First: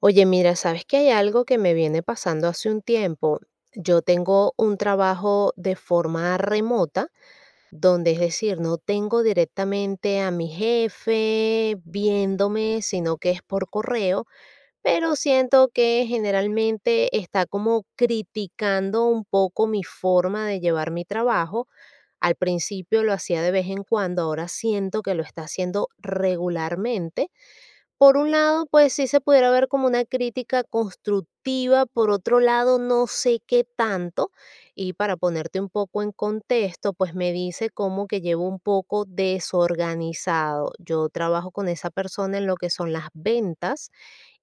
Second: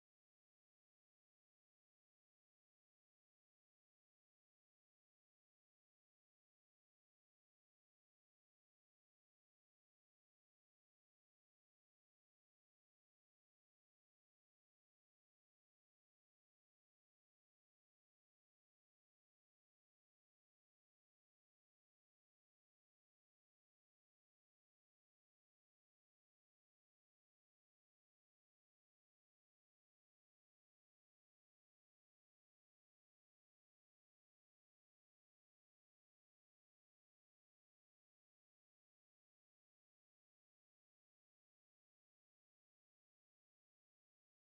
Oye, mira, sabes que hay algo que me viene pasando hace un tiempo. Yo tengo un trabajo de forma remota, donde es decir, no tengo directamente a mi jefe viéndome, sino que es por correo, pero siento que generalmente está como criticando un poco mi forma de llevar mi trabajo. Al principio lo hacía de vez en cuando, ahora siento que lo está haciendo regularmente. Por un lado, pues sí se pudiera ver como una crítica constructiva, por otro lado, no sé qué tanto. Y para ponerte un poco en contexto, pues me dice como que llevo un poco desorganizado. Yo trabajo con esa persona en lo que son las ventas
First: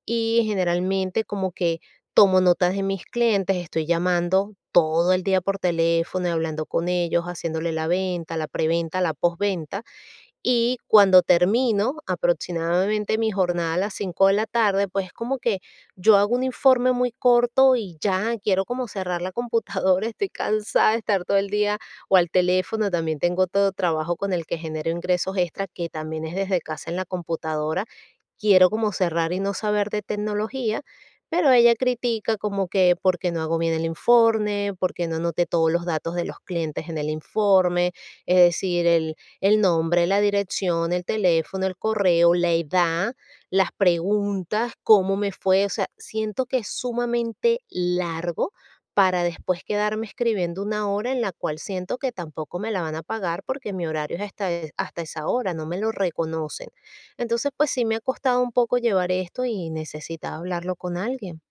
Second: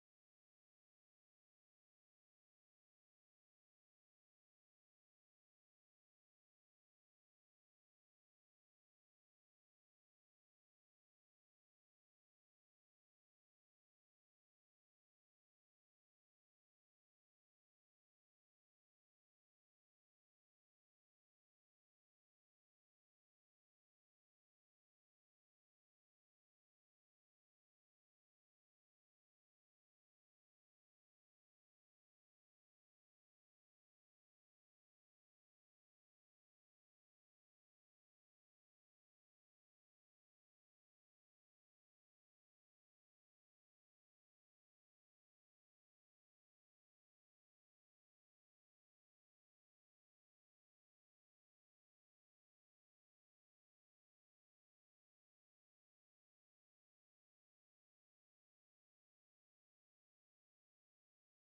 y generalmente como que tomo notas de mis clientes, estoy llamando todo el día por teléfono y hablando con ellos, haciéndole la venta, la preventa, la postventa, y cuando termino aproximadamente mi jornada a las 5 de la tarde, pues es como que yo hago un informe muy corto y ya quiero como cerrar la computadora, estoy cansada de estar todo el día o al teléfono. También tengo todo trabajo con el que genero ingresos extra, que también es desde casa en la computadora. Quiero como cerrar y no saber de tecnología, pero ella critica como que porque no hago bien el informe, porque no anoté todos los datos de los clientes en el informe, es decir, el nombre, la dirección, el teléfono, el correo, la edad, las preguntas, cómo me fue, o sea, siento que es sumamente largo para después quedarme escribiendo una hora en la cual siento que tampoco me la van a pagar porque mi horario es hasta esa hora, no me lo reconocen. Entonces, pues sí me ha costado un poco llevar esto y necesitaba hablarlo con alguien.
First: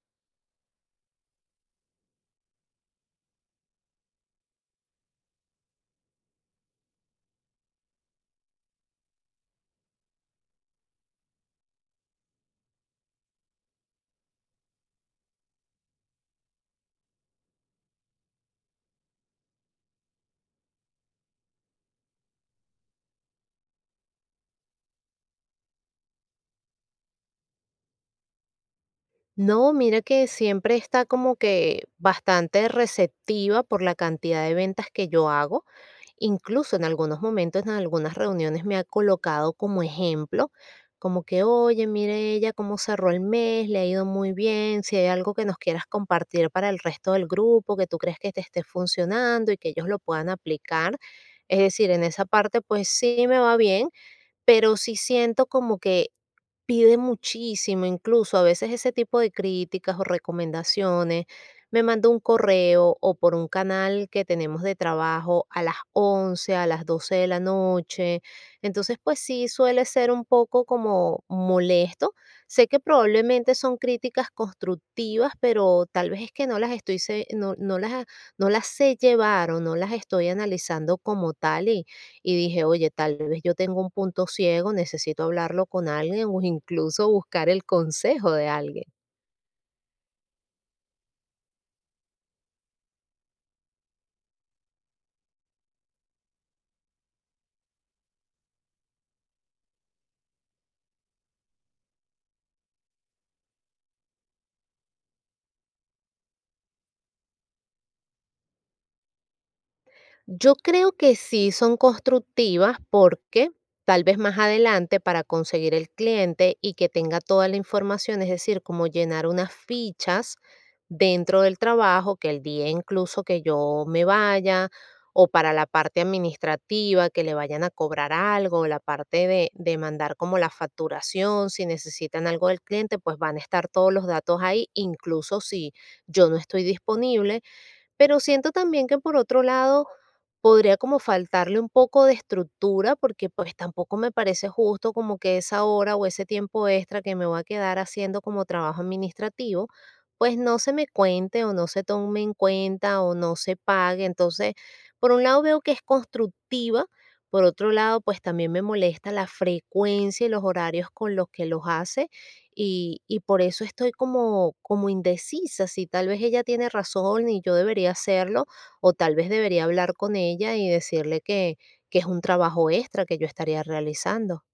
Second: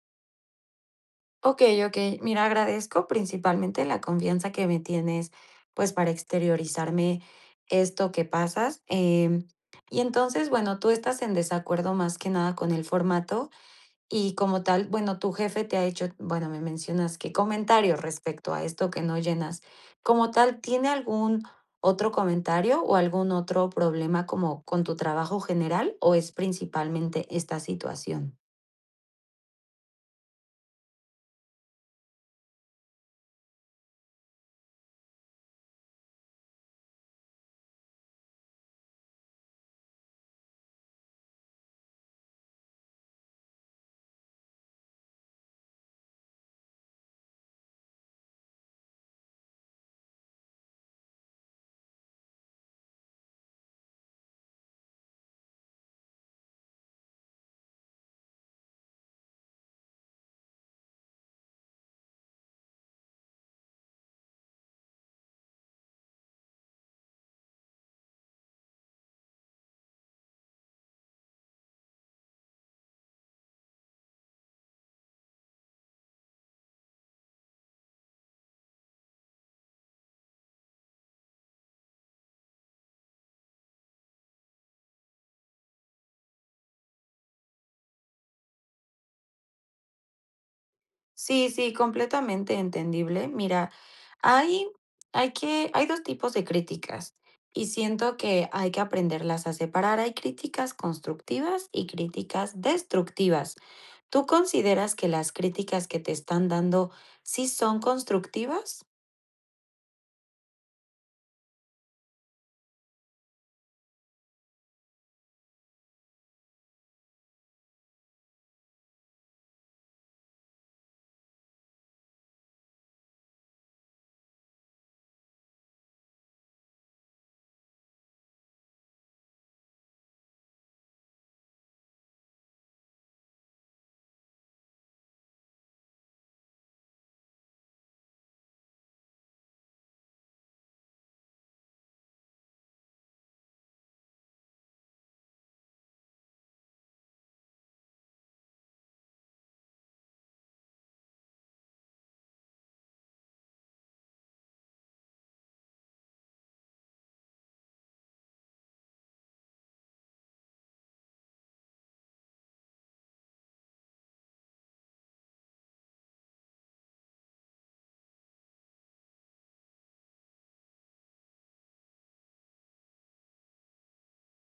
Okey, okey. Mira, agradezco principalmente la confianza que me tienes, pues, para exteriorizarme esto que pasas, y entonces, bueno, tú estás en desacuerdo más que nada con el formato y como tal, bueno, tu jefe te ha hecho, bueno, me mencionas que comentarios respecto a esto que no llenas. Como tal, ¿tiene algún otro comentario o algún otro problema como con tu trabajo general, o es principalmente esta situación? No, mira que siempre está como que bastante receptiva por la cantidad de ventas que yo hago. Incluso en algunos momentos, en algunas reuniones me ha colocado como ejemplo, como que, oye, mire ella cómo cerró el mes, le ha ido muy bien, si hay algo que nos quieras compartir para el resto del grupo, que tú crees que te esté funcionando y que ellos lo puedan aplicar. Es decir, en esa parte, pues sí me va bien. Pero sí siento como que pide muchísimo, incluso a veces ese tipo de críticas o recomendaciones, me manda un correo o por un canal que tenemos de trabajo a las 11 a las 12 de la noche. Entonces, pues sí, suele ser un poco como molesto. Sé que probablemente son críticas constructivas, pero tal vez es que no las estoy, no las sé llevar o no las estoy analizando como tal y dije, oye, tal vez yo tengo un punto ciego, necesito hablarlo con alguien o incluso buscar el consejo de alguien. Sí, sí, completamente entendible. Mira, hay, hay dos tipos de críticas y siento que hay que aprenderlas a separar. Hay críticas constructivas y críticas destructivas. ¿Tú consideras que las críticas que te están dando sí son constructivas? Yo creo que sí son constructivas porque tal vez más adelante para conseguir el cliente y que tenga toda la información, es decir, como llenar unas fichas dentro del trabajo, que el día incluso que yo me vaya o para la parte administrativa, que le vayan a cobrar algo, la parte de mandar como la facturación, si necesitan algo del cliente, pues van a estar todos los datos ahí, incluso si yo no estoy disponible. Pero siento también que por otro lado podría como faltarle un poco de estructura porque pues tampoco me parece justo como que esa hora o ese tiempo extra que me voy a quedar haciendo como trabajo administrativo, pues no se me cuente o no se tome en cuenta o no se pague. Entonces, por un lado veo que es constructiva, por otro lado pues también me molesta la frecuencia y los horarios con los que los hace y por eso estoy como, como indecisa si tal vez ella tiene razón y yo debería hacerlo, o tal vez debería hablar con ella y decirle que es un trabajo extra que yo estaría realizando.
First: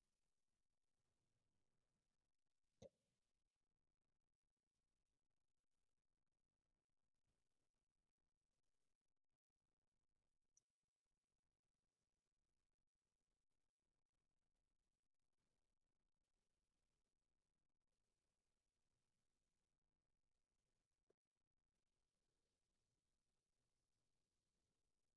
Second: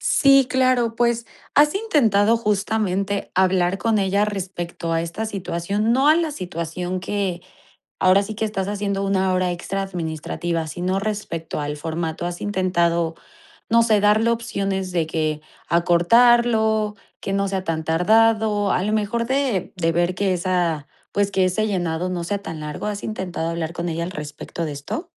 Sí, claro, pues has intentado justamente hablar con ella respecto a esta situación, no a la situación que, ahora sí que estás haciendo una hora extra administrativa, sino respecto al formato, ¿has intentado, no sé, darle opciones de que acortarlo, que no sea tan tardado, a lo mejor de ver que esa pues, que ese llenado no sea tan largo? ¿Has intentado hablar con ella al respecto de esto?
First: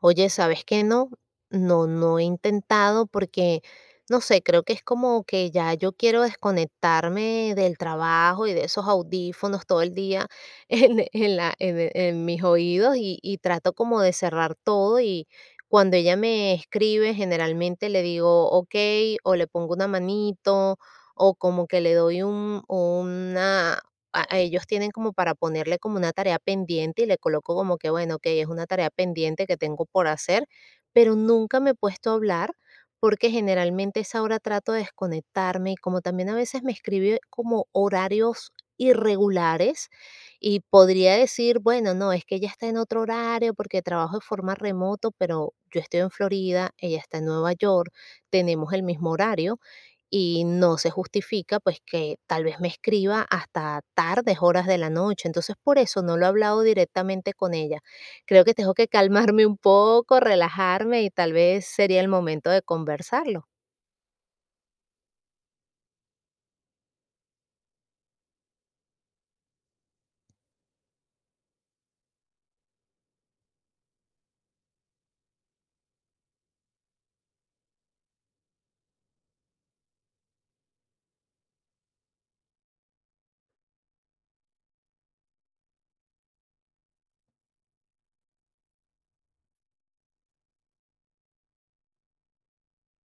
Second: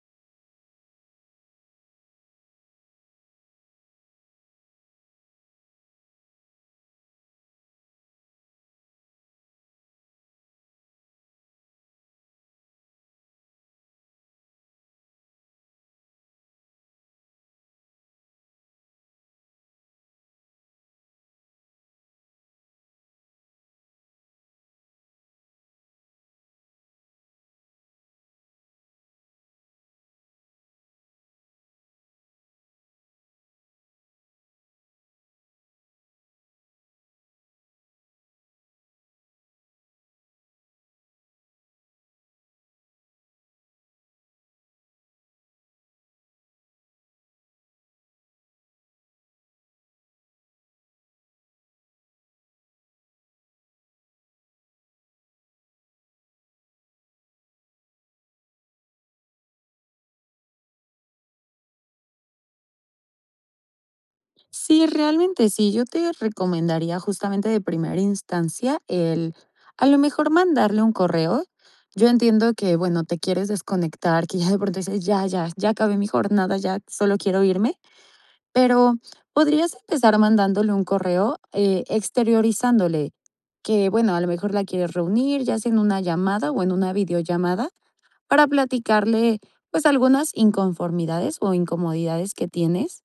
Oye, ¿sabes qué? No, no he intentado porque, no sé, creo que es como que ya yo quiero desconectarme del trabajo y de esos audífonos todo el día en la, en, e, en mis oídos y trato como de cerrar todo y cuando ella me escribe, generalmente le digo ok o le pongo una manito o como que le doy un, a ellos tienen como para ponerle como una tarea pendiente y le coloco como que, bueno, ok, es una tarea pendiente que tengo por hacer, pero nunca me he puesto a hablar porque generalmente a esa hora trato de desconectarme y como también a veces me escribe como horarios irregulares y podría decir, bueno, no, es que ella está en otro horario porque trabajo de forma remoto, pero yo estoy en Florida, ella está en Nueva York, tenemos el mismo horario y no se justifica, pues, que tal vez me escriba hasta tardes horas de la noche. Entonces, por eso no lo he hablado directamente con ella. Creo que tengo que calmarme un poco, relajarme y tal vez sería el momento de conversarlo. Sí, realmente sí. Yo te recomendaría justamente de primera instancia el, a lo mejor mandarle un correo. Yo entiendo que, bueno, te quieres desconectar, que ya de pronto dices, ya acabé mi jornada, ya solo quiero irme, pero podrías empezar mandándole un correo exteriorizándole que, bueno, a lo mejor la quieres reunir, ya sea en una llamada o en una videollamada, para platicarle pues algunas inconformidades o incomodidades que tienes.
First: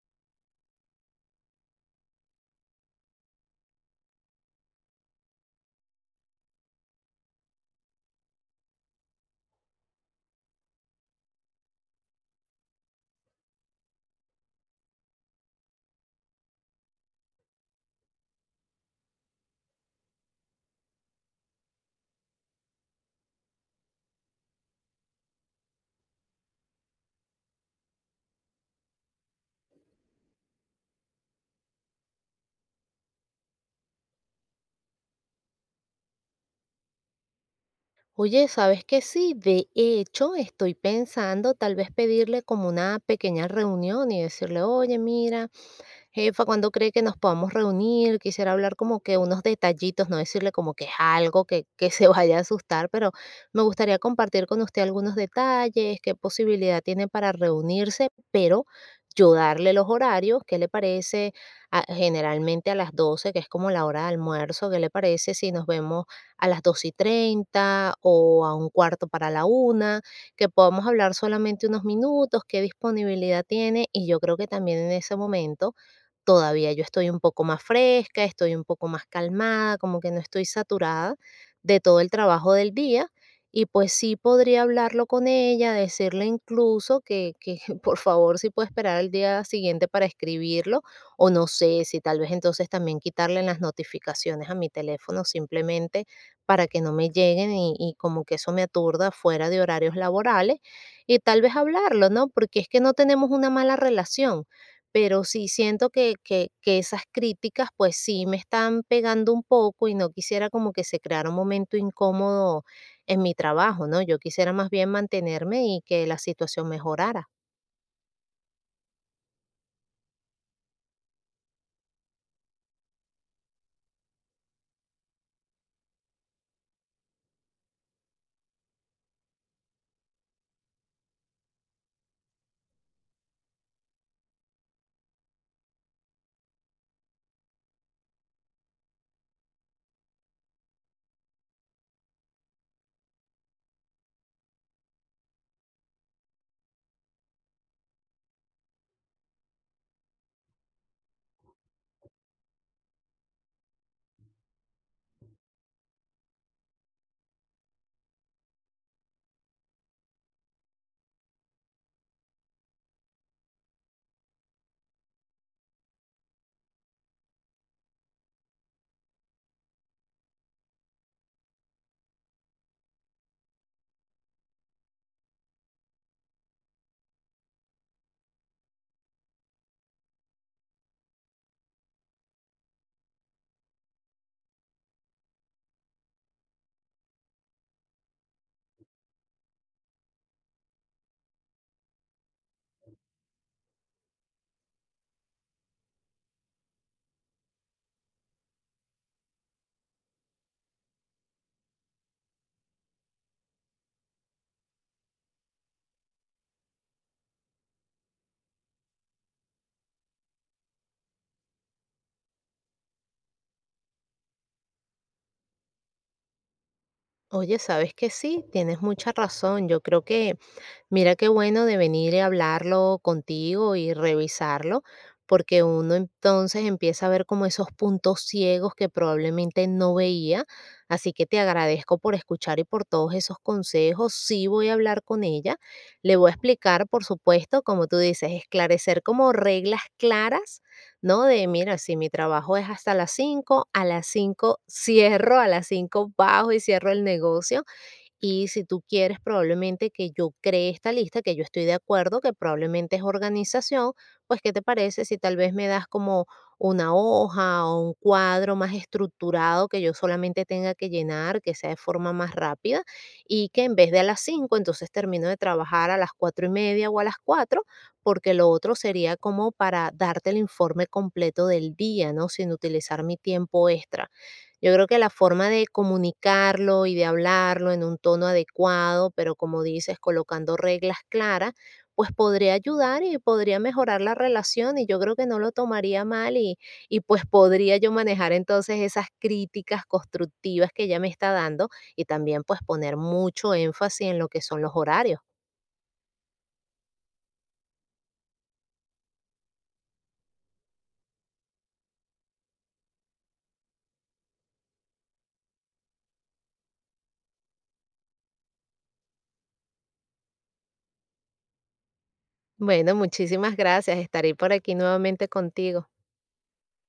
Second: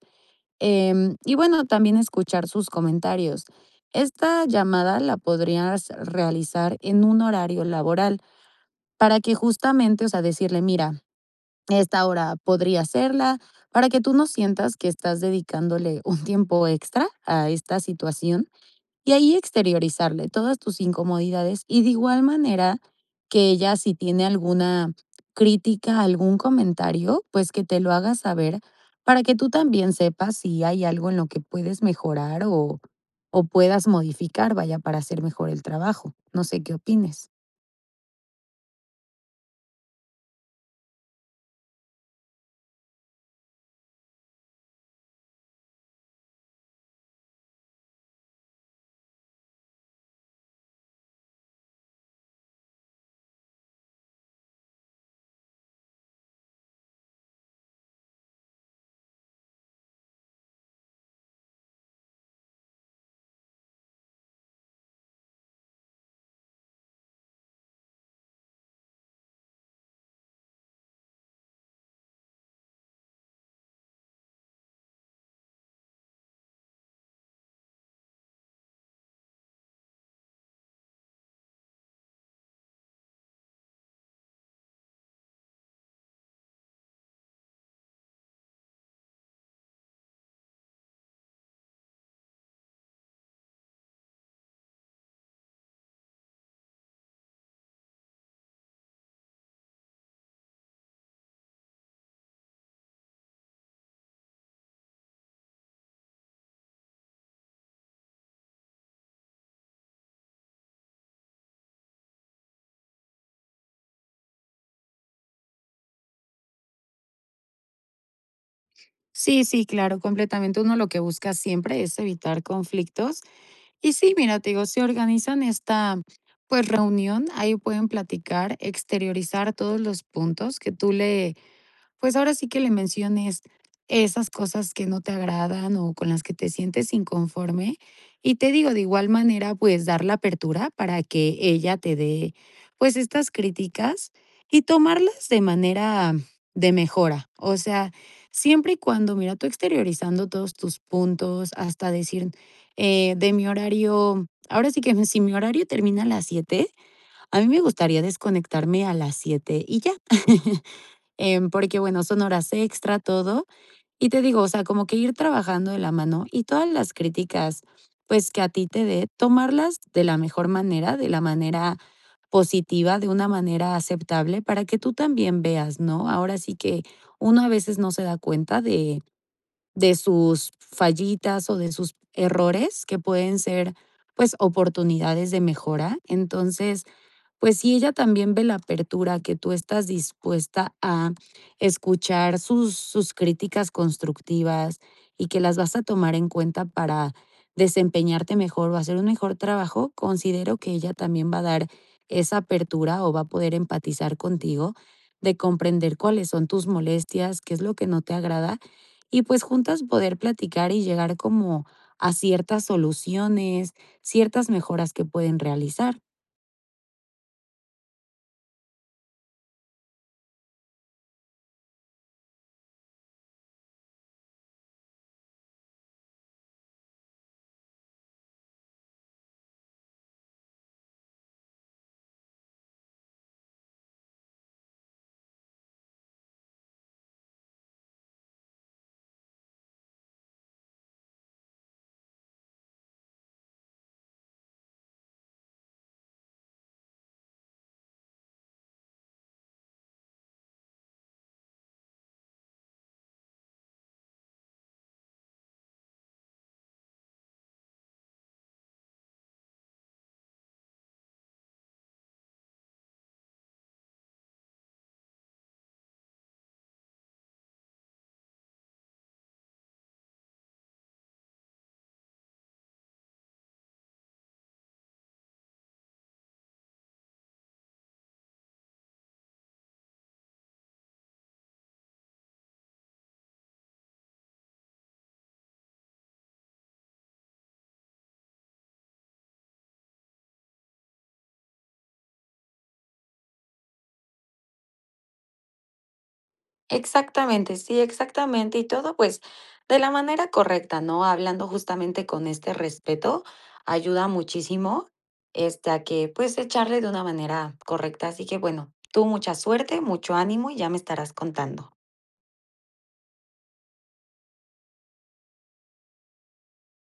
Y bueno, también escuchar sus comentarios. Esta llamada la podrías realizar en un horario laboral para que justamente, o sea, decirle, mira, esta hora podría hacerla, para que tú no sientas que estás dedicándole un tiempo extra a esta situación y ahí exteriorizarle todas tus incomodidades y de igual manera que ella si tiene alguna crítica, algún comentario, pues que te lo haga saber para que tú también sepas si hay algo en lo que puedes mejorar o puedas modificar, vaya, para hacer mejor el trabajo. No sé qué opines. Oye, ¿sabes qué? Sí, de hecho, estoy pensando tal vez pedirle como una pequeña reunión y decirle, oye, mira, jefa, ¿cuándo cree que nos podamos reunir? Quisiera hablar como que unos detallitos, no decirle como que es algo que se vaya a asustar, pero me gustaría compartir con usted algunos detalles, qué posibilidad tiene para reunirse, pero yo darle los horarios, ¿qué le parece? A- generalmente a las 12, que es como la hora de almuerzo, ¿qué le parece si nos vemos a las 2:30 o a un cuarto para la 1? Que podamos hablar solamente unos minutos, qué disponibilidad tiene y yo creo que también en ese momento todavía yo estoy un poco más fresca, estoy un poco más calmada, como que no estoy saturada de todo el trabajo del día. Y pues sí podría hablarlo con ella, decirle incluso que por favor si puede esperar al día siguiente para escribirlo, o no sé si tal vez entonces también quitarle las notificaciones a mi teléfono simplemente para que no me lleguen y como que eso me aturda fuera de horarios laborales, y tal vez hablarlo, ¿no? Porque es que no tenemos una mala relación, pero sí siento que esas críticas, pues sí me están pegando un poco y no quisiera como que se creara un momento incómodo en mi trabajo, ¿no? Yo quisiera más bien mantenerme y que la situación mejorara. Sí, sí, claro, completamente. Uno lo que busca siempre es evitar conflictos. Y sí, mira, te digo, se organizan esta pues reunión, ahí pueden platicar, exteriorizar todos los puntos que tú le, pues ahora sí que le menciones esas cosas que no te agradan o con las que te sientes inconforme. Y te digo, de igual manera, pues dar la apertura para que ella te dé, pues estas críticas y tomarlas de manera de mejora. O sea, siempre y cuando, mira, tú exteriorizando todos tus puntos, hasta decir, de mi horario, ahora sí que si mi horario termina a las 7 a mí me gustaría desconectarme a las 7 y ya. Porque bueno, son horas extra, todo. Y te digo, o sea, como que ir trabajando de la mano y todas las críticas, pues que a ti te dé, tomarlas de la mejor manera, de la manera positiva, de una manera aceptable, para que tú también veas, ¿no? Ahora sí que uno a veces no se da cuenta de sus fallitas o de sus errores que pueden ser pues oportunidades de mejora. Entonces, pues si ella también ve la apertura que tú estás dispuesta a escuchar sus críticas constructivas y que las vas a tomar en cuenta para desempeñarte mejor o hacer un mejor trabajo, considero que ella también va a dar esa apertura o va a poder empatizar contigo de comprender cuáles son tus molestias, qué es lo que no te agrada y pues juntas poder platicar y llegar como a ciertas soluciones, ciertas mejoras que pueden realizar. Oye, ¿sabes que sí, tienes mucha razón? Yo creo que, mira qué bueno de venir y hablarlo contigo y revisarlo, porque uno entonces empieza a ver como esos puntos ciegos que probablemente no veía. Así que te agradezco por escuchar y por todos esos consejos. Sí voy a hablar con ella. Le voy a explicar, por supuesto, como tú dices, esclarecer como reglas claras, ¿no? De, mira, si mi trabajo es hasta las 5, a las 5 cierro, a las 5 bajo y cierro el negocio, y si tú quieres probablemente que yo cree esta lista, que yo estoy de acuerdo, que probablemente es organización, pues ¿qué te parece si tal vez me das como una hoja o un cuadro más estructurado que yo solamente tenga que llenar, que sea de forma más rápida y que en vez de a las 5 entonces termino de trabajar a las 4:30 o a las 4, porque lo otro sería como para darte el informe completo del día, ¿no? Sin utilizar mi tiempo extra. Yo creo que la forma de comunicarlo y de hablarlo en un tono adecuado, pero como dices, colocando reglas claras, pues podría ayudar y podría mejorar la relación y yo creo que no lo tomaría mal y pues podría yo manejar entonces esas críticas constructivas que ella me está dando y también pues poner mucho énfasis en lo que son los horarios. Exactamente, sí, exactamente. Y todo, pues, de la manera correcta, ¿no? Hablando justamente con este respeto, ayuda muchísimo, este, a que, pues, echarle de una manera correcta. Así que, bueno, tú mucha suerte, mucho ánimo y ya me estarás contando. Bueno, muchísimas gracias. Estaré por aquí nuevamente contigo.